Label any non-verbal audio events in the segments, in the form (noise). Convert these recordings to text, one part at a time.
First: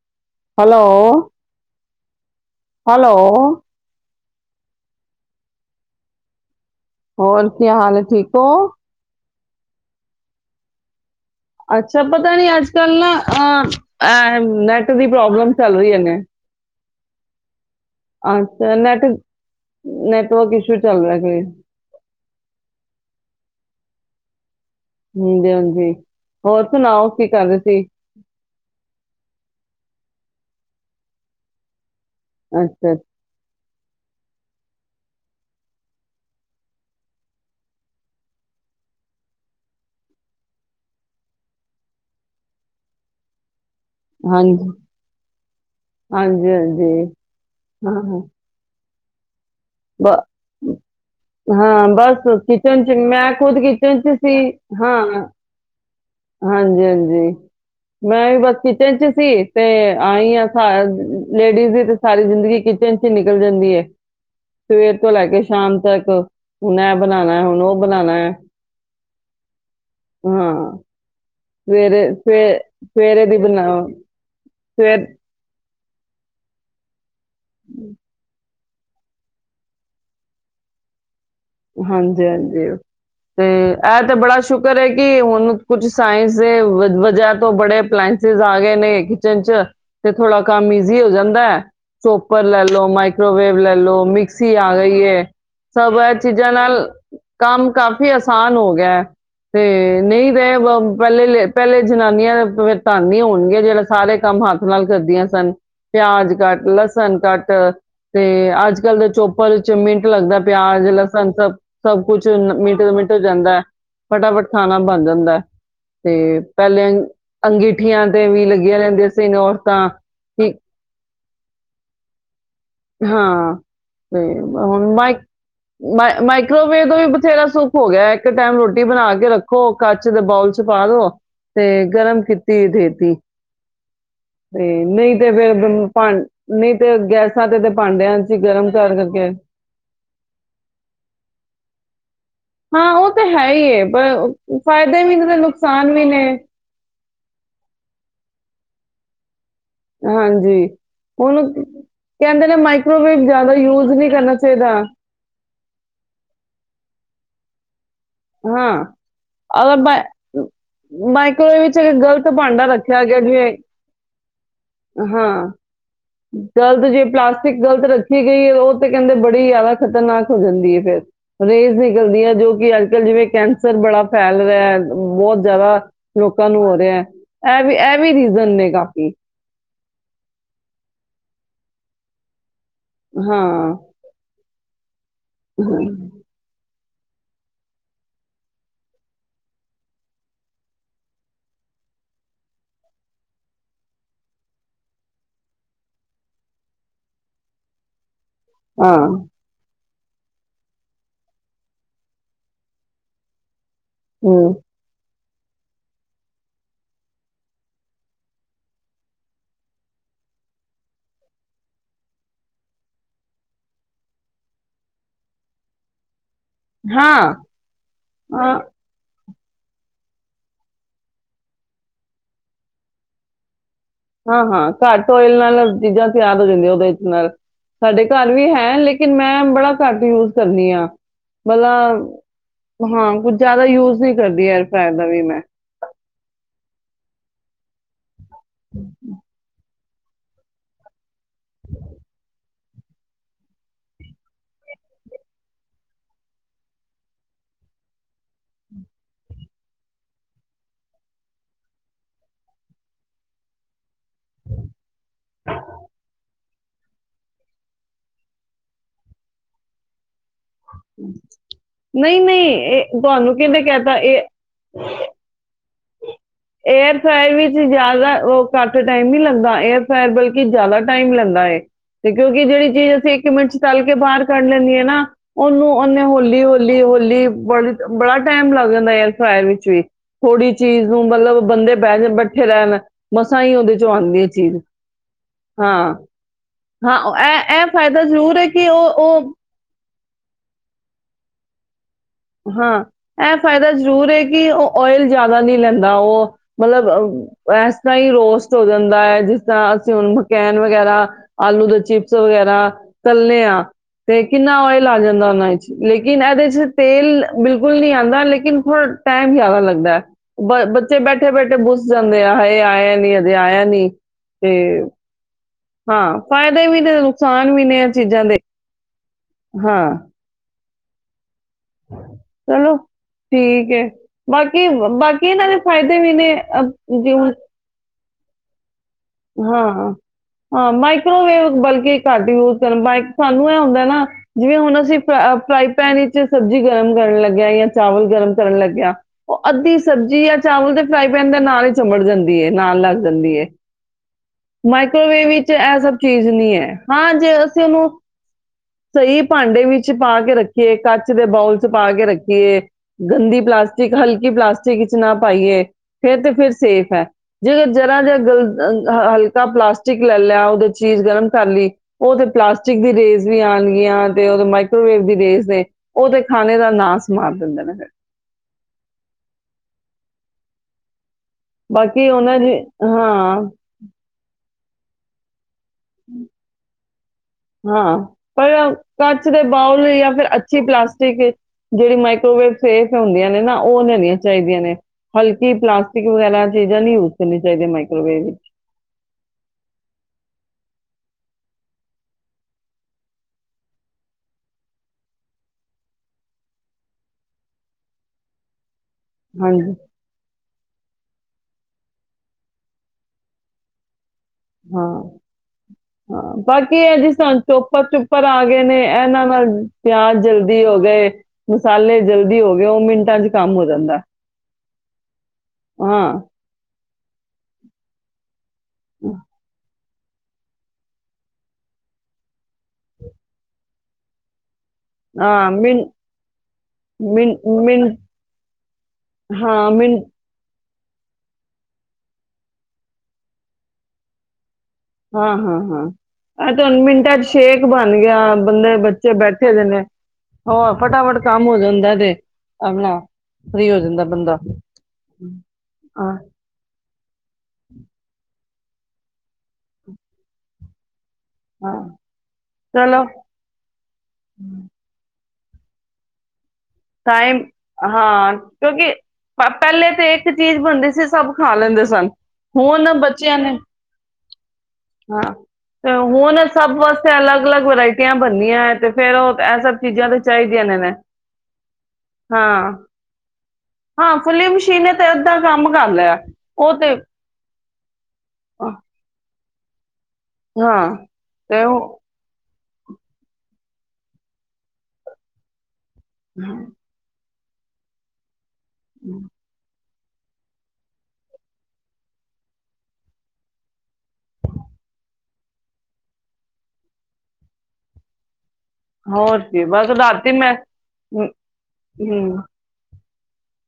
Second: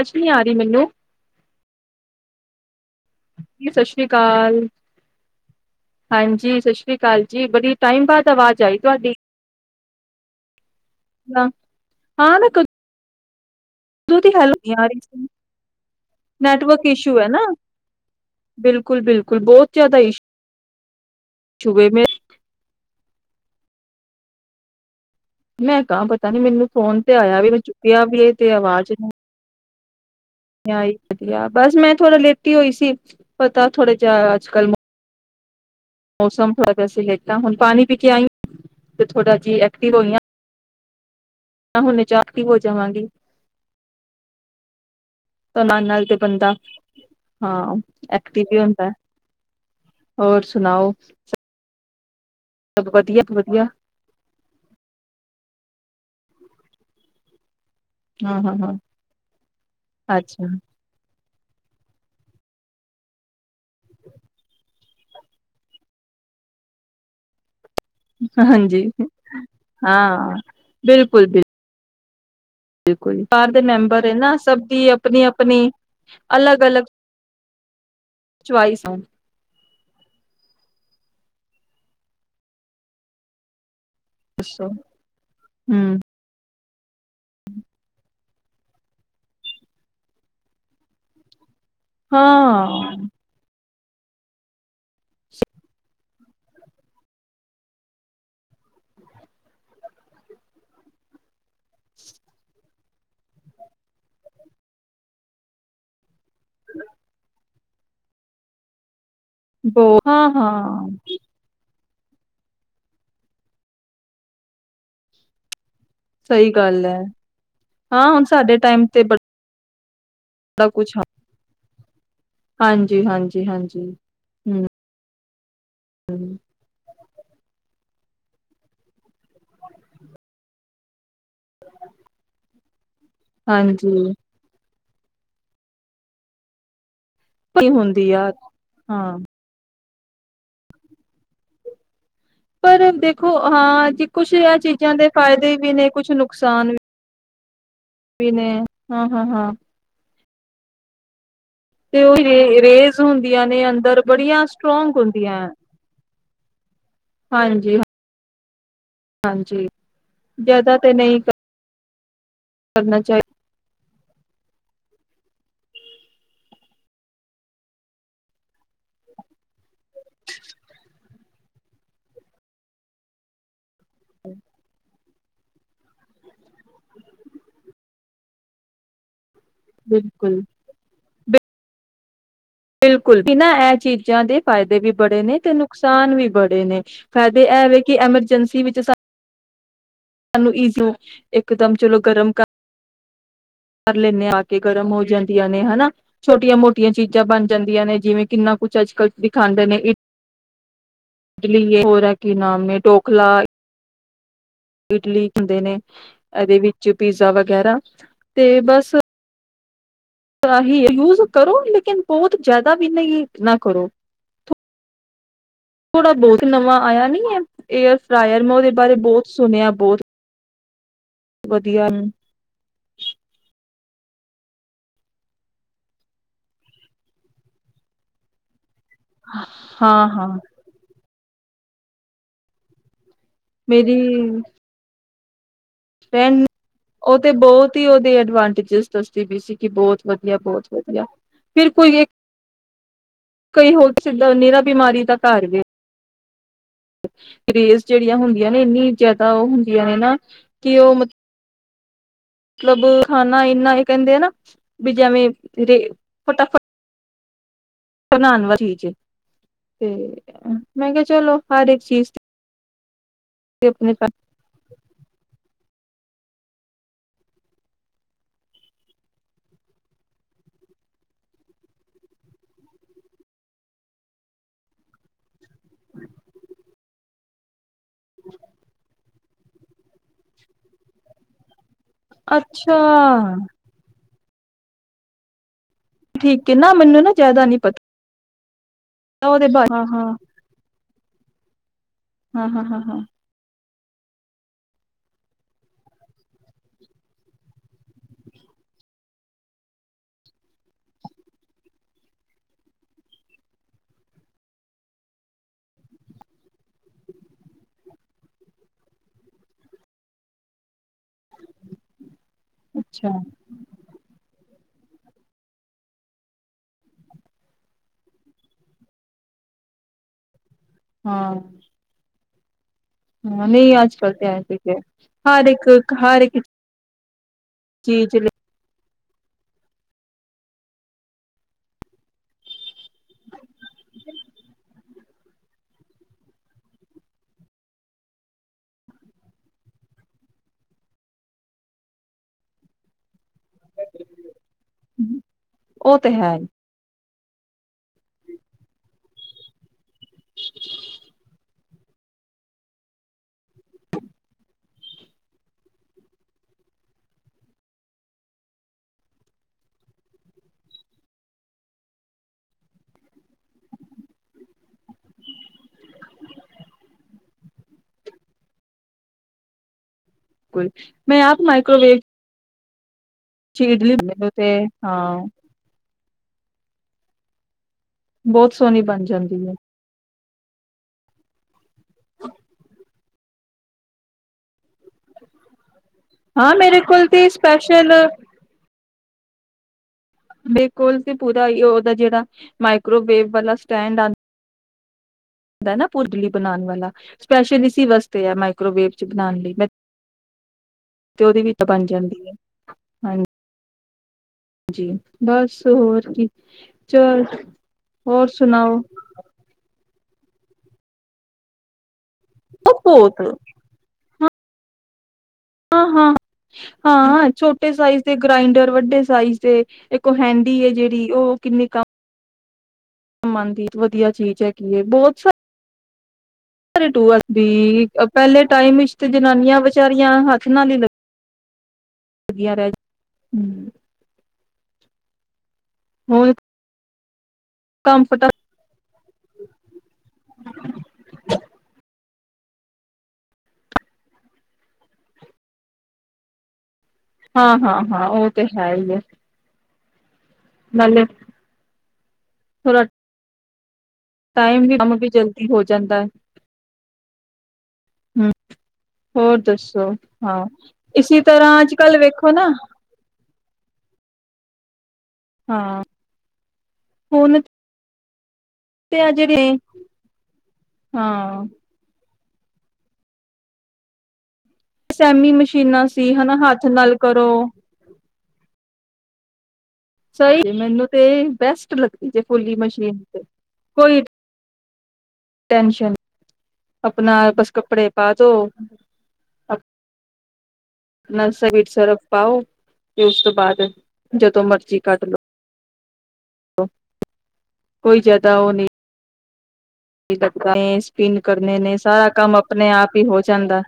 ਅੱਜ ਨਹੀਂ ਆ ਰਹੀ ਮੈਨੂੰ ਹੈਲੋ, ਕਾਲ। ਹਾਂਜੀ, ਸਤਿ੍ਰੀ। ਸਤਿ ਸ਼੍ਰੀ ਅਕਾਲ ਜੀ ਬੜੀ ਟਾਈਮ ਬਾਅਦ ਆਵਾਜ਼ ਆਈ ਤੁਹਾਡੀ ਹਾਂ ਅੱਛਾ। ਪਤਾ ਨੀ ਨਾ ਅੱਜ -ਕੱਲ ਨਾ ਹ ਕਦੋਂ ਦੀ ਐ ਹੈਲੋ ਨੀ ਆ ਨੈਟ ਰਹੀ ਦੀ ਸੀ ਪ੍ਰੋਬਲਮ ਚੱਲ ਰਹੀਆਂ ਨੇ। ਨੈਟਵਰਕ ਇਸ਼ੂ ਹੈ ਨਾ ਅੱਛਾ। ਬਿਲਕੁਲ ਨੈਟ ਬਿਲਕੁਲ ਬਹੁਤ ਜ਼ਿਆਦਾ -ਨੈਟਵਰਕ ਇਸ਼ੂ ਚੱਲ ਰਿਹਾ ਕੋ ਇਸ਼ੂ ਏ ਮੈਂ ਮੈਂ ਕਿਹਾ ਪਤਾ ਨੀ ਮੈਨੂੰ ਫੋਨ ਤੇ ਆਇਆ ਵੀ ਮੈਂ ਚੁੱਕਿਆ ਵੀ ਇਹ ਤੇ ਆਵਾਜ਼ ਯ ਹੀ ਵਧੀਆ। ਬਸ ਮੈਂ ਥੋੜਾ ਲੇਟੀ ਹੋਈ ਸੀ ਤਾਂ ਥੋੜ੍ਹਾ ਜਿਹਾ ਅੱਜ ਕੱਲ ਮੌਸਮ ਥੋੜ੍ਹਾ ਜਿਸੇ ਹੇਕਾਂ ਹੁਣ ਪਾਣੀ ਪੀ ਕੇ ਆਈਆਂ ਤੇ ਥੋੜ੍ਹਾ ਜਿਹੀ ਐਕਟਿਵ ਹੋਈਆਂ ਹੁਣ ਚਾਹ ਪੀ ਕੇ ਹੋ ਜਾਵਾਂਗੀ ਨਾਲ ਨਾਲ ਤੇ ਬੰਦਾ ਹਾਂ ਐਕਟਿਵ ਵੀ ਹੁੰਦਾ ਬ ਹੋਰ ਸੁਣਾਓ ਹਾਂ ਬਸ ਹ ਕਿਚਨ ਸਭ ਚ ਵਧੀਆ ਮੈਂ ਖੁਦ ਵਧੀਆ ਕਿਚਨ ਚ ਸੀ ਹਾਂ ਹਾਂਜੀ ਹਾਂਜੀ ਮੈਂ ਹਾਂ ਵੀ ਹਾਂ ਬਸ ਹਾਂ ਕਿਚਨ ਚ ਸੀ ਤੇ ਆਈ ਅੱਛਾ ਆ ਸ ਲੇਡੀਜ਼ ਦੀ ਤੇ ਸਾਰੀ ਜ਼ਿੰਦਗੀ ਕਿਚਨ ਚ ਹੀ ਨਿਕਲ ਜਾਂਦੀ ਹੈ ਸਵੇਰ ਤੋਂ ਲੈ ਕੇ ਸ਼ਾਮ ਤੱਕ ਹੁਣ ਬਣਾਉਣਾ ਹੁਣ ਉਹ ਬਣਾਉਣਾ ਹੈ ਹਾਂਜੀ ਹਾਂ ਬਿਲਕੁਲ ਬਿਲਕੁਲ ਸਵੇਰੇ ਸਵੇ ਬਿਲਕੁਲ ਸਵੇਰੇ ਦੀ ਬਾਰ ਦੇ ਬਣਾ ਮੈਂਬਰ ਨਾ ਸਭ ਦੀ ਸਵੇ ਆਪਣੀ ਆਪਣੀ ਅਲਗ ਅਲੱਗ ਹਮ ਚੁਵਾਈ ਸੌ ਹਾਂਜੀ ਹਾਂਜੀ ਤੇ ਇਹ ਤੇ ਬੜਾ ਦੱਸੋ ਸ਼ੁਕਰ ਹੈ ਕਿ ਹੁਣ ਕੁੱਝ ਹਮ ਸਾਇੰਸ ਦੇ ਵਜ੍ਹਾ ਤੋਂ ਬੜੇ ਅਪਲਾਇੰਸਿਸ ਆ ਗਏ ਨੇ ਕਿਚਨ ਚ ਤੇ ਥੋੜਾ ਕੰਮ ਈਜ਼ੀ ਹੋ ਜਾਂਦਾ ਹੈ ਚੋਪਰ ਲੈ ਲ ਲੋ ਹਾਂ ਮਾਈਕ੍ਰੋਵੇਵ ਲੈ ਲ ਮਿਕਸੀ ਆ ਗਈ ਹੈ ਸਭ ਚੀਜ਼ਾਂ ਨਾਲ ਕੰਮ ਕਾਫੀ ਆਸਾਨ ਹੋ ਗਿਆ ਤੇ ਨਹੀਂ ਰਹੇ ਪਹਿਲੇ ਪਹਿਲੇ ਜਨਾਨੀਆਂ ਪਵਤਾਨੀ ਹੋਣਗੇੀਆਂ ਜਿਹੜਾ ਸਾਰੇ ਕੰਮ ਹੱਥ ਨਾਲ ਕਰਦੀਆਂ ਸਨ ਪਿਆਜ ਲਸਨ ਕਟ ਤੇ ਅੱਜ ਕੱਲ ਦੇ ਚੋਪਲ ਚ ਬੋ ਮਿੰਟ ਹਾਂ ਲੱਗਦਾ ਹਾਂ ਪਿਆਜ ਲ ਸਭ ਕੁਛ ਮੀਟਰ ਮੀਟਰ ਜਾਂਦਾ ਹੈ ਫਟਾਫਟ ਖਾਣਾ ਬਣ ਜਾਂਦਾ ਹੈ ਤੇ ਸਹੀ ਗੱਲ ਪਹਿਲੇ ਹੈ ਅੰਗਠੀਆਂ ਹਾਂ ਹੁਣ ਤੇ ਵੀ ਲੱਗੀਆਂ ਰਹਦੀਆਂ ਸੀ ਔਰ ਤਾਂਾਂ ਜਿਆਦਾ ਕੁਝ ਹਾਂ ਤੇ ਹੁਣ ਮ ਮ ਹਮ ਮਾਈਕ੍ਰੋਵੇਵ ਦਾ ਵੀ ਬਥੇਰਾ ਸ ਹੋ ਗਿਆ ਇੱਕ ਟਾਈਮ ਰੋਟੀ ਬਣਾ ਕੇ ਰੱਖੋ ਕੱਚ ਦੇ ਬੋਲ ਚ ਤੁਸੀਂ ਪਾ ਦੋ ਤੇ ਗਰਮ ਕੀਤਾ ਤੀ ਦੇ ਹਾਂਜੀ। ਤੇ ਨਹੀਂ ਤੇ ਫੇਰ ਭਾਂ ਨਹੀਂ ਤੇ ਗੈਸਾਂ ਤੇ ਕੀ ਤੇ ਹੁੰਦੀ ਭਾਂਡਿਆਂ ਚ ਆ ਅਸੀਂ ਗਰਮ ਕਰ ਹਾਂ ਸਕੇ। ਪਰ ਹਾਂ ਉਹ ਤੇ ਦੇਖੋ ਹੈ ਹੀ ਹੈ ਹਾਂ ਜੀ ਪਰ ਕੁਛ ਇਹ ਚੀਜ਼ਾਂ ਫਾਇਦੇ ਦੇ ਵੀ ਨੇ ਤੇ ਫਾਇਦੇ ਵੀ ਨੇ ਨੁਕਸਾਨ ਕੁਛ ਨੁਕਸਾਨ ਵੀ ਵੀ ਨੇ ਹਾਂ- ਹਾਂ, ਹਾਂ। ਹਾਂਜੀ, ਹੁਣ ਤੇ ਉਹ ਕਹਿੰਦੇ ਨੇ ਰੇਜ਼ ਮਾਈਕ੍ਰੋਵੇਵ ਹੁੰਦੀਆਂ ਜ਼ਿਆਦਾ ਨੇ ਯੂਜ ਅੰਦਰ ਨਹੀਂ ਕਰਨਾ ਬੜੀਆਂ ਚਾਹੀਦਾ ਸਟਰੋਂਗ ਹੁੰਦੀਆਂ। ਹਾਂਜੀ, ਹਾਂ। ਹਾਂ। ਅਲ ਮ ਜਿਆਦਾ ਤੇ ਨਹੀਂ ਮਾਈਕ ਦੇ ਵਿੱਚ ਤੇ ਗਲ ਭਾਂਡਾ ਕਰਨਾ ਰੱਖਿਆ ਗਿਆ ਚਾਹੀਦਾ ਜਿਵੇਂ ਹਾਂ ਗਲਤ ਜੇ ਪਲਾਸਟਿਕ ਗ਼ਲਤ ਰੱਖੀ ਗਈ ਹੈ ਉਹ ਤੇ ਕਹਿੰਦੇ ਬੜੀ ਜ਼ਿਆਦਾ ਖ਼ਤਰਨਾਕ ਹੋ ਜਾਂਦੀ ਹੈ, ਫੇਰ ਰੇਜ਼ ਨਿਕਲਦੀ ਹੈ ਜੋ ਕਿ ਅੱਜ ਜਿਵੇਂ ਕਹਿਣ ਸਰ ਬੜਾ ਫੈਲ ਰਿਹਾ ਬਹੁਤ ਜਿਆਦਾ ਲੋਕ ਲੋਕਾਂ ਨੂੰ ਹੋ ਰਿਹਾ ਇਹ ਵੀ ਇਹ ਵੀ ਰੀ ਨੇ ਕਾਫੀ ਬਿਲਕੁਲ। ਬਿਲਕੁਲ ਹਾਂ ਇਹਨਾਂ ਇਹ ਚੀਜ਼ਾਂ ਦੇ ਫਾਇਦੇ ਵੀ ਬੜੇ ਨੇ ਤੇ ਹਾਂ ਨੁਕਸਾਨ ਵੀ ਬੜੇ ਨੇ। ਫਾਇਦੇ ਇਹ ਵਿ ਕਿ ਐਮਰਜੈਂਸੀ ਵਿਚ ਸਾਨੂ ਸਾਨੂੰ ਇਕੋ ਇਕਦਮ ਚਲੋ ਗਰਮ ਕਰ ਕਰ ਲੈਂਦੇ ਆ ਕੇ ਗਰਮ ਹੋ ਜਾਂਦੀਆਂ ਨੇ ਹਨਾ ਛੋਟੀਆਂ ਮੋਟੀਆਂ ਚੀਜ਼ਾਂ ਬਣ ਜਾਂਦੀਆਂ ਨੇ ਜਿਵੇਂ ਕਿੰਨਾ ਕੁਛ ਅੱਜ ਕੱਲ੍ਹ ਹਾਂ ਦਿਖਾਂਦੇ ਨੇ ਇਡਲੀ ਹੋਰਾ ਕੀ ਨਾਮ ਹੈ ਡੋਕਲਾ ਹੂੰ। ਇਡਲੀ ਹੁੰਦੇ ਨੇ ਇਹਦੇ ਵਿੱਚ ਪੀਜ਼ਾ ਵਗੈਰਾ ਤੇ ਬਸ ਥੋੜਾ ਹੀ ਯੂਜ ਕਰੋ ਲੇਕਿਨ ਬਹੁਤ ਜ਼ਿਆਦਾ ਵੀ ਨਹੀਂ ਨਾ ਕਰੋ। ਥੋੜਾ ਬਹੁਤ ਨਵਾਂ ਆਇਆ ਨੀ ਹਾਂ ਹੈ ਏਅਰ ਫਰਾਇਰਰ ਮੈਂ ਹਾਂ ਉਹਦੇ ਬਾਰੇ ਬਹੁਤ ਸੁਣਿਆ ਬਹੁਤ ਵਧੀਆ ਹਾਂ, ਹਾਂ ਘੱਟ ਓਇਲ ਨਾਲ ਚੀਜ਼ਾਂ ਤਿਆਰ ਹੋ ਜਾਂਦੀਆਂ ਉਹਦੇ ਨਾਲ ਸਾਡੇ ਘਰ ਵੀ ਹੈ ਲੇ ਲੇਕਿਨ ਮੈਂ ਬੜਾ ਘੱਟ ਹਾਂ ਹਾਂ ਯੂਜ ਕਰਨੀ ਆਂ। ਬਲਾ ਹਾਂ। ਕੁਝ ਜ਼ਿਆਦਾ ਯੂਜ ਨੀ ਕਰਦੀ, ਏਅਰਫ੍ਰਾਈ ਦਾ ਵੀ ਮੈਂ। ਖਾਲੀ ਰੈਣ ਉਹ ਤੇ ਬਹੁਤ ਕਿ ਉਹਦੇ ਐਡਵਾਂਟੇਜ ਦੱਸਦੀ ਵੀ ਸੀ ਕਿ ਬਹੁਤ ਵਧੀਆ, ਬਹੁਤ ਵਧੀਆ। ਫਿਰ ਕੋਈ ਇੱਕ ਕਈ ਹੋਰ (unintelligible) ਨਿਰਾ ਬਿਮਾਰੀ ਦਾ ਘਰ ਵੀ ਰੇਜ਼ ਜਿਹੜੀਆਂ ਹੁੰਦੀਆਂ ਨੇ, ਇੰਨੀ ਜ਼ਿਆਦਾ ਉਹ ਹੁੰਦੀਆਂ ਨੇ ਨਾ ਕਿ ਉਹ ਮਤਲ ਜਦੋਂ ਖਾਣਾ ਇੰਨਾ ਏ ਕਹਿੰਦੇ ਆ ਨਾ, ਵੀ ਜਿਵੇਂ ਇਹਦੇ ਫਟਾਫਟ (unintelligible) ਚੀਜ਼ ਏ ਮੈਂ ਕਿਹਾ ਚਲੋ, ਹਰ ਇੱਕ ਚੀਜ਼ ਤੇ ਤੇ ਤੁਹਾਨੂੰ ਕਿਹਨੇ ਆਪਣੇ ਕਹਿਤਾ ਇਹ ਏਅਰ ਫਾਇਰ ਵਿੱਚ ਜਿਆਦਾ ਉਹ ਘੱਟ ਟਾਈਮ ਨੀ ਲੱਗਦਾ। ਏਅਰ ਫਾਇਰ ਬਲਕਿ ਜ਼ਿਆਦਾ ਟਾਈਮ ਲੈਂਦਾ ਹੈ ਤੇ ਕਿਉਂਕਿ ਜਿਹੜੀ ਚੀਜ਼ ਅਸੀਂ ਇੱਕ ਮਿੰਟ ਚ ਤਲ ਕੇ ਬਾਹਰ ਕੱਢ ਲੈਂਦੇ ਆ ਨਾ, ਉਹਨੂੰ ਉਨੇ ਹੋਲੀ ਹੋਲੀ ਹੋਲੀ ਬਣ ਬੜਾ ਟਾਈਮ ਲੱਗ ਜਾਂਦਾ ਯਾਰ ਫ੍ਰਾਇਰ ਵਿੱਚ ਵੀ, ਥੋੜੀ ਚੀਜ਼ ਨੂੰ ਮਤਲਬ ਬੰਦੇ ਬਹਿ ਜਾ, ਬੈਠੇ ਅੱਛਾ ਰਹਿਣ। ਮਸਾਂ ਹੀ ਉਹਦੇ ਚੋਂ ਆਣਗੇ। (unintelligible) ਹਾਂ। ਠੀਕ ਹੈ ਨਾ ਹਾਂ, ਮੈਨੂੰ ਨਾ ਜ਼ਿਆਦਾ ਇਹ ਨੀ ਇਹ ਪਤਾ ਫਾਇਦਾ ਜ਼ਰੂਰ ਏ। ਉਹਦੇ ਬਾ ਹਾਂ ਹਾਂ ਹਾਂ, ਇਹ ਫਾਇਦਾ ਇਹ ਜ਼ਰੂਰ ਹੈ ਕਿ ਉਹ ਓਇਲ ਜਿਆਦਾ ਨੀ ਲੈਂਦਾ ਉਹ। ਮਤਲਬ ਇਸ ਤਰ੍ਹਾਂ ਹੀ ਰੋਸਟ ਹੋ ਜਾਂਦਾ ਹੈ। ਜਿਸ ਤਰ੍ਹਾਂ ਅਸੀਂ ਮਕੈਨ ਵਗੈਰਾ, ਆਲੂ ਦੇ ਚਿਪਸ ਵਗੈਰਾ, ਤਲਨੇ ਆ ਤੇ ਕਿੰਨਾ ਓਇਲ ਆ ਜਾਂਦਾ ਉਹਨਾਂ ਵਿੱਚ ਲੇਕਿਨ ਇਹਦੇ ਚ ਤੇਲ ਬਿਲਕੁਲ ਨੀ ਆਉਂਦਾ। ਲੇਕਿਨ ਥੋੜਾ ਟਾਈਮ ਜ਼ਿਆਦਾ ਲੱਗਦਾ। ਬ ਬੱਚੇ ਬੈਠੇ ਬੈਠੇ ਬੁੱਸ ਜਾਂਦੇ ਆ। ਹਾਏ ਆਇਆ ਅੱਛਾ ਨੀ, ਅਜੇ ਆਇਆ ਨੀ। ਤੇ, ਹਾਂ, ਫਾਇਦੇ ਵੀ ਨੇ, ਨੁਕਸਾਨ ਵੀ ਨੇ, ਇਹ ਚੀਜ਼ਾਂ ਦੇ, ਹਾਂ। ਹਾਂ (unintelligible) ਚਲੋ ਹਾਂ ਠੀਕ ਨਹੀਂ ਹੈ। ਅੱਜ ਕੱਲ ਤੇ ਐ ਠੀਕ ਬਾਕੀ, ਹੈ ਬਾਕੀ ਹਰ ਇਹਨਾਂ ਦੇ ਇੱਕ ਫਾਇਦੇ ਵੀ ਹਰ ਨੇ। ਇੱਕ ਆ ਜਿਵ ਚੀਜ਼ ਹਾਂ, ਹਾਂ। ਮਾਈਕ੍ਰੋਵੇਵ ਬਲਕਿ ਘੱਟ ਯੂਜ ਕਰਨ ਮ ਸਾਨੂੰ ਇਹ ਹੁੰਦਾ ਨਾ, ਜਿਵੇਂ ਹੁਣ ਅਸੀਂ ਫ ਫਰਾਈ ਪੈਨ ਵਿੱਚ ਸਬਜ਼ੀ ਗਰਮ ਕਰਨ ਲੱਗੇਆ ਜਾਂ ਚਾਵਲ ਗਰਮ ਕਰਨ ਲੱਗੇਆ, ਉਹ ਅੱਧੀ ਸਬਜ਼ੀ ਜਾਂ ਚਾਵਲ ਦੇ ਫਰਾਈ ਪੈਨ ਦੇ ਨਾਲ ਹੀ ਚਮੜ ਜਾਂਦੀ ਹੈ। ਨਾਲ ਲੱਗ ਜਾਂਦੀ ਹੈ। ਮਾਈਕ੍ਰੋਵੇਵ ਵਿੱਚ ਤੇ ਇਹ ਸਭ ਉਹ ਤੇ ਚੀਜ਼ ਨੀ ਹੈ ਹਾਂ ਤੇ ਅਸੀਂ ਉਹਨੂੰ ਸਹੀ ਭਾਂਡੇ ਵਿੱਚ ਪਾ ਕੇ ਰੱਖੀਏ, ਕੱਚ ਦੇ ਬਾਉਲ ਚ ਪਾ ਕੇ ਰੱਖੀਏ, ਗੰਦੀ ਪਲਾਸਟਿਕ ਹਲਕੀ ਪਲਾਸਟਿਕ ਚ ਨਾ ਪਾਈਏ, ਫੇਰ ਤੇ ਫੇਰ ਸੇਫ ਹੈ। ਜੇਕਰ ਜਰਾ ਜਾ ਗਲ ਹਲਕਾ ਪਲਾਸਟਿਕ ਲੈ ਲਿਆ ਉਹਦੇ ਚੀਜ਼ ਗਰਮ ਕਰ ਲਈ ਉਹ ਤੇ ਪਲਾਸਟਿਕ ਦੀ ਰੇਸ ਵੀ ਆਉਣਗੀਆਂ ਤੇ ਉਹਦੇ ਮਾਈਕ੍ਰੋਵੇਵ ਦੀ ਰੇਸ ਨੇ ਉਹ ਤੇ ਖਾਣੇ ਦਾ ਨਾਸ ਮਾਰ ਦਿੰਦੇ ਨੇ ਫਿਰ ਕੁਛ ਮੈਂ ਆਪ ਮਾਈਕਰੋਵੇਵ ਬਾਕੀ ਉਹਨਾਂ ਦੀ ਹਾਂ ਚੀਡਲੀ ਹੁੰਦੇ ਤੇ ਹਾਂ ਹਮ ਹਾਂ ਪਰ ਬਹੁਤ ਸੋਹਣੀ ਬਣ ਕੱਚ ਦੇ ਜਾਂਦੀ ਹੈ ਬਾਊਲ ਜਾਂ ਫਿਰ ਅੀ ਪਲਾਸਟਿਕ ਜਿਹੜੀ ਮਾਈਕੋਵੇਵ ਸੇਫ ਹੁੰਦੀਆਂ ਨੇ ਨਾ ਉਹ ਹੋਣੀਆਂ ਚਾਹੀਦੀਆਂ ਨੇ ਹਲਕੀ ਪਸ ਵਗੈਰਾ ਹਾਂ ਮੇਰੇ ਚੀਜ਼ਾਂ ਨੀ ਕੋਲ ਯੂਜ ਤੇ ਕਰਨੀੀਆ ਚਾਹੀਦੀਆ ਸਪੈਸ਼ਲ ਮਾਈਕਰੋਵੇਵ ਵਿੱਚ ਬਿਲਕੁਲ ਤੇ ਪੂਰਾ ਉਹਦਾ ਜਿਹੜਾ ਮਾਈਕ੍ਰੋਵੇਵ ਵਾਲਾ ਸਟੈਂਡ ਆ ਹੁੰਦਾ ਨਾ ਭੁਰਜੀ ਬਣਾਉਣ ਵਾਲਾ ਸਪੈਸ਼ਲ ਇਸੀ ਵਾਸਤੇ ਆ ਮਾਈਕਰੋਵੇਟ ਬਣਾਉਣ ਲਈ ਮੈਂ ਹਾਂਜੀ ਤੇ ਉਹਦੇ ਵਿੱਚ ਬਣ ਜਾਂਦੀ ਹੈ ਹਾਂਜੀ ਹਾਂ ਬਸ ਹੋਰ ਕੀ ਹਾਂ ਬਾਕੀ ਇਹ ਜੀ ਚਲ ਸਾਨੂੰ ਚੋਪਰ ਚੁਪਰ ਹੋਰ ਆ ਗਏ ਸੁਣਾਓ ਨੇ ਇਹਨਾਂ ਉਹ ਨਾਲ ਪਿਆਜ਼ ਜਲਦੀ ਹੋ ਗਏ ਮਸਾਲੇ ਜਲਦੀ ਹੋ ਗਿਆ ਉਹ ਮਿੰਟਾਂ ਬਹੁਤ ਚ ਕੰਮ ਹੋ ਜਾਂਦਾ ਹਾਂ ਹਾਂ ਛੋਟੇ ਸਾਈਜ਼ ਦੇ ਗ੍ਰਾਈੰਡਰ ਵੱਡੇ ਸਾਈਜ਼ ਦੇ ਕੁਹਿੰਡੀ ਹੈ ਜਿਹੜੀ ਉਹ ਕਿੰਨੀ ਕਮ ਨ ਦੀ ਵਧੀਆ ਚੀਜ਼ ਹੈ ਬਹੁਤ ਸ ਹਾਂ ਮਿੰਟ ਮਿੰਟ ਮਿੰਟ ਪਹਿਲੇ ਟਾਈਮ ਵਿਚ ਤੇ ਜਨਾਨੀਆਂ ਹਾਂ ਮਿੰਟ ਵਿਚਾਰੀਆਂ ਹੱਥ ਨਾਲ ਹੀ ਲੱ ਵਧੀਆ ਰਹਿ ਗਿਆ ਹਾਂ ਹਾਂ ਹਾਂ ਮ ਸ਼ੇਕ ਬਣ ਕੰਮ ਫਟਾ ਗਿਆ ਬੰਦੇ ਬੱਚੇ ਬੈਠੇ ਜ ਨੇ ਹ ਫਟਾਫਟ ਕੰਮ ਹੋ ਜਾਂਦਾ ਤੇ ਆਰਾਮ ਨਾਲ ਫਰੀ ਹੋ ਜਾਂਦਾ ਬੰਦਾ ਆ ਹਾਂ ਹਾਂ ਹਾਂ ਉਹ ਤੇ ਹੈ ਹੀ ਹੈ ਹੱਲ ਹਾਂ ਚਲੋ ਟਾਈਮ ਵੀ ਵੀ ਜਲਦੀ ਹੋ ਜਾਂਦਾ ਟਾਈਮ ਹਮ ਹਾਂ ਕਿਉਂਕਿ ਹੋਰ ਪਹਿਲੇ ਦੱਸੋ ਤਾਂ ਇੱਕ ਹਾਂ ਚੀਜ਼ ਬਣਦੀ ਸੀ ਇਸੀ ਸਭ ਖਾ ਤਰ੍ਹਾਂ ਅੱਜ ਲੈਂਦੇ ਕੱਲ ਸਨ ਵੇਖੋ ਨਾ ਹੁਣ ਬੱਚਿਆਂ ਨੇ ਹਾਂ ਤੇ ਹੁਣ ਸਭ ਵਾਸਤੇ ਹੁਣ ਅਲੱਗ ਅਲੱਗ ਵਰਾਇਟੀ ਬਣਨੀਆਂ ਹੈ ਤੇ ਆ ਫੇਰ ਉਹ ਜਿਹੜੇ ਇਹ ਸਭ ਚੀਜ਼ਾਂ ਤੇ ਚਾਹੀਦੀਆਂ ਨੇ ਨੇ ਹਾਂ ਹਾਂ ਹਾਂ ਫੁੱਲੀ ਮਸ਼ੀਨ ਨੇ ਤੇ ਸੈਮੀ ਅੱਧਾ ਕੰਮ ਮਸ਼ੀਨਾਂ ਕਰ ਸੀ ਹਨਾ ਹੱਥ ਨਾਲ ਕਰੋ ਆਹ ਸਹੀ ਮੈਨੂੰ ਤੇ ਤੇ ਬੈਸਟ ਲੱਗਦੀ ਜੇ ਫੁੱਲੀ ਮਸ਼ ਠੀਕ ਕੋਈ ਟੈੈਂਸ਼ਨ ਆਪਣਾਸ ਕੱਪੜੇ ਪਾ ਦੋ ਹਮ ਨਾਸਵਰ ਸਰਫ ਪਾਓ ਤੇ ਉਸ ਤੋਂ ਬਾਅਦ ਜਦੋਂ ਮਰਜ਼ੀ ਕੱਢ ਲੋ ਕੋਈ ਜਿਆਦਾ ਉਹ ਨਹੀਂ ਹੋਰ ਕੀ ਬਸ ਰਾਤੀ ਮੈਂ ਲਗਦਾ ਸਪਿਨ ਹੂੰ ਕਰਨੇ ਨੇ ਸਾਰਾ ਹੂੰ ਕੰਮ ਆਪਣੇ ਆਪ ਵੀ ਹੋ ਜਾਂਦਾ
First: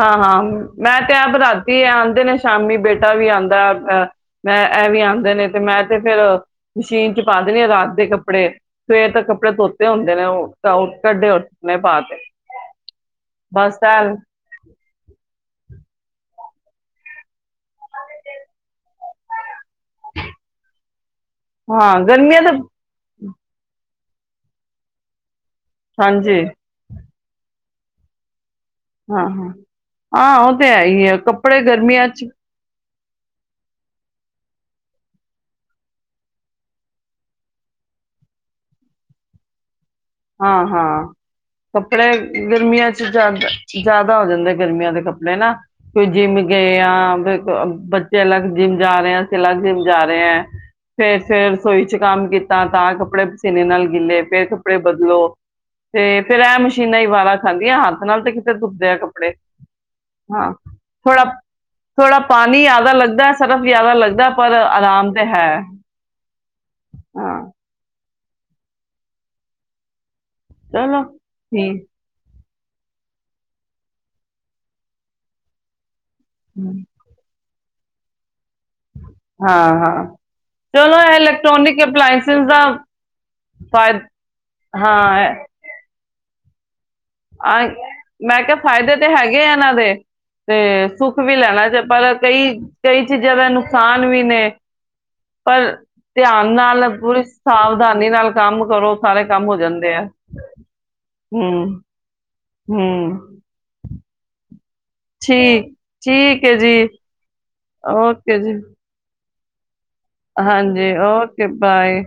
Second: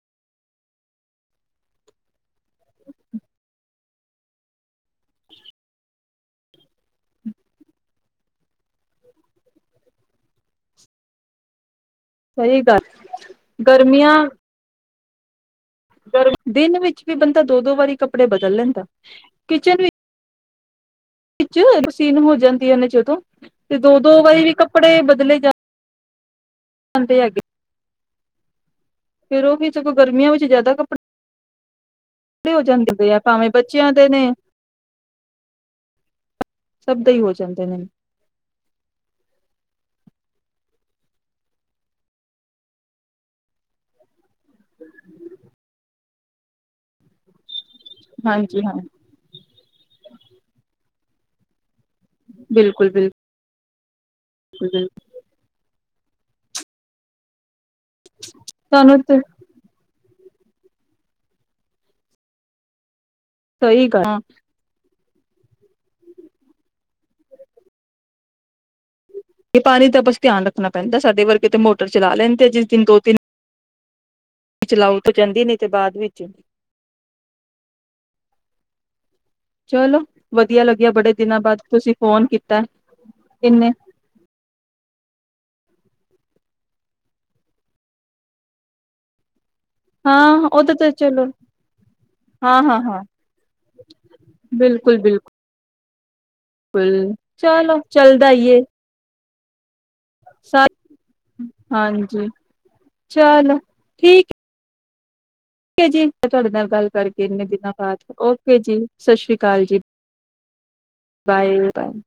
ਹਾਂ ਹਾਂ ਮੈਂ ਤੇ ਆਪ ਰਾਤੀ ਆਉਂਦੇ ਨੇ ਸ਼ਾਮੀ ਬੇਟਾ ਵੀ ਆਉਂਦਾ ਅਹ ਮੈਂ ਇਹ ਵੀ ਆਉਂਦੇ ਨੇ ਤੇ ਮੈਂ ਤੇ ਫੇਿਰ ਮਸ਼ੀਨ ਚ ਪਾ ਦੇਣੀ ਆ ਰਾਤ ਦੇ ਕੱਪੜੇ ਸਵੇਰ ਤੋਂ ਕੱਪੜੇ ਧੋਤੇ ਹੁੰਦੇ ਨੇ ਕੱਢੇ ਉੱਠਣੇ ਪਾ ਤੇ ਸਹੀ ਗੱਲ ਬਸ ਐ। ਗਰਮੀਆਂ (unintelligible) ਦਿਨ ਵਿੱਚ ਵੀ ਬੰਦਾ ਤਾਂ ਦੋ ਦੋ ਵਾਰੀ ਕੱਪੜੇ ਬਦਲ ਲੈਂਦਾ ਕਿਚਨ ਵਿੱਚ ਹਾਂ ਪਸਿੰਨ ਹੋ ਗਰਮੀਆਂ ਤਾਂ ਜਾਂਦੀਆਂ ਨੇ ਜਦੋਂ ਤੇ ਦੋ ਦੋ ਵਾਰੀ ਵੀ ਕੱਪੜੇ ਬਦਲੇ ਜਾ ਹਾਂਜੀ ਜਾਂਦੇ ਹੈਗੇ ਹਾਂ ਫੇਰ ਹਾਂ ਉਹ ਵੀ ਸਗੋਂ ਗਰਮੀਆਂ ਹਾਂ ਉਹ ਤੇ ਹੈ ਹੀ ਹੈ ਕਪੜੇ ਗਰਮੀ ਖੜੇ ਹੋ ਜਾਂਦੇ ਪ ਆ ਭਾਵੇਂ ਬੱਚਿਆਂ ਦੇ ਨੇ ਸਭ ਦੇ ਹੀ ਹੋ ਜਾਂਦੇ ਨੇ ਹਾਂ ਹਾਂ ਕੱਪੜੇ ਗਰਮੀਆਂ ਚ ਜਿਆਦਾ ਜ਼ਿਆਦਾ ਹੋ ਜਾਂਦੇ ਗਰਮੀਆਂ ਦੇ ਕੱਪੜੇ ਨਾ ਕੋਈ ਜਿੰਮ ਗਏ ਆ ਬੱਚੇ ਅਲੱਗ ਹਾਂਜੀ ਹਾਂ ਜਿੰਮ ਜਾ ਰਹੇ ਹੈ ਅਸੀਂ ਅਲੱਗ ਜਿੰਮ ਜਾ ਰਹੇ ਹ ਫ ਫ ਰਸੋਈ ਚ ਕੰਮ ਕੀਤਾ ਬਿਲਕੁਲ ਤਾਂ ਬਿਲਕੁਲ ਕੱਪੜੇ ਪਸੀਨੇ ਨਾਲ ਗਿੱਲੇ ਫੇਰ ਕੱਪੜੇ ਬਿਲਕੁਲ ਲੋ ਤੇ ਫੇਰ ਐ ਮਸ਼ੀਨਾਂ ਹੀ ਵਾਰਾਂ ਖਾਂਦ ਦੀਐ ਹਾੱਥ ਨਾਲ ਤੇ ਕਿਤੇ ਧੁੱਪਦੇ ਐ ਤੁਹਾਨੂੰ ਤੇ ਕੱਪੜੇ। ਹਾਂ, ਥੋੜਾ ਥੋੜਾ ਪਾਣੀ ਯਾਦਾ ਲੱਗ ਸਰਫ ਸਹੀ ਜੈਦਾ ਗੱਲ ਲੱਗਦੈ ਪਰ ਆਰਾਮ ਤੇ ਹੈ, ਹਾਂ। ਏ ਪਾਣੀ ਤਪਸ ਧਿਆਨ ਰੱਖਣਾ ਪੈਂਦੈ, ਚਲੋ ਸਾਡੇ ਵਰਗੇ ਤੇ ਠੀਕ ਮੋਟਰ ਚਲਾ ਲੈੰਦੇ ਐ ਜੀ। ਤਿਨਕੋ ਤਿੰਨ ਚਲਾਓ ਤੋਂ ਕੈੰਦੀ ਨੀ ਤੇ ਬਾਦ ਵਿੱ (inaudible) ਹਾਂ ਚਲੋ ਹਾਂ, ਵਧੀਆ ਲੱਗਿਆ ਚਲੋ ਬੜੇ ਐ ਦਿਨਾਂ ਬਾਅਦ ਇਲੈਕਟ੍ਰੋਨਿਕ ਤੁਸੀਂ ਫੋਨ ਅਪਲਾਇੰਸਿਸ ਦਾ ਕੀਤਾ ਇੰਨੇ ਫਾਯ ਹਾਂ ਐ ਆਏ ਮੈਂ ਕਿਆ ਫਾਇਦੇ ਤੇ ਹੈਗ ਗੇ ਐਨਾਂ ਦੇ ਹਾਂ ਤੇ ਉਹਦੇ ਸੁੱਖ ਚਲੋ ਵੀ ਲੈਣਾ ਜੇ ਪਰ ਕਈ ਹਾਂ ਹਾਂ ਹਾਂ ਕਈ ਚੀਜ਼ਾਂ ਦੈ ਨੁਕਸਾਨ ਵੀ ਨੇ, ਬਿਲਕੁਲ ਪਰ ਧਿਆਨ ਨਾਲ ਬਿਲਕੁਲ ਪੂਰੀ ਚਲੋ ਸਾਵਧਾਨੀ ਚੱਲਦਾ ਨਾਲ ਈ ਏ ਕੰਮ ਕਰੋ ਸਾਰੇ ਕੰਮ ਹੋ ਜਾਂਦੇ ਐ। (unintelligible) ਹਾਂਜੀ ਜੀ। ਹੂੰ ਚਲੋ ਠੀਕ ਠੀਕ ਹੈ ਜੀ ਮੈਂ ਤੁਹਾਡੇ ਨਾਲ ਗੱਲ ਕਰਕੇ ਇੰਨੇ ਦਿਨਾਂ ਬਾਦ, ਓਕੇ ਜੀ। ਸਤਿ ਸੀ੍ ਕਾਲ ਜੀ। ਹਾਂਜੀ, ਓਕੇ ਬਾਏ।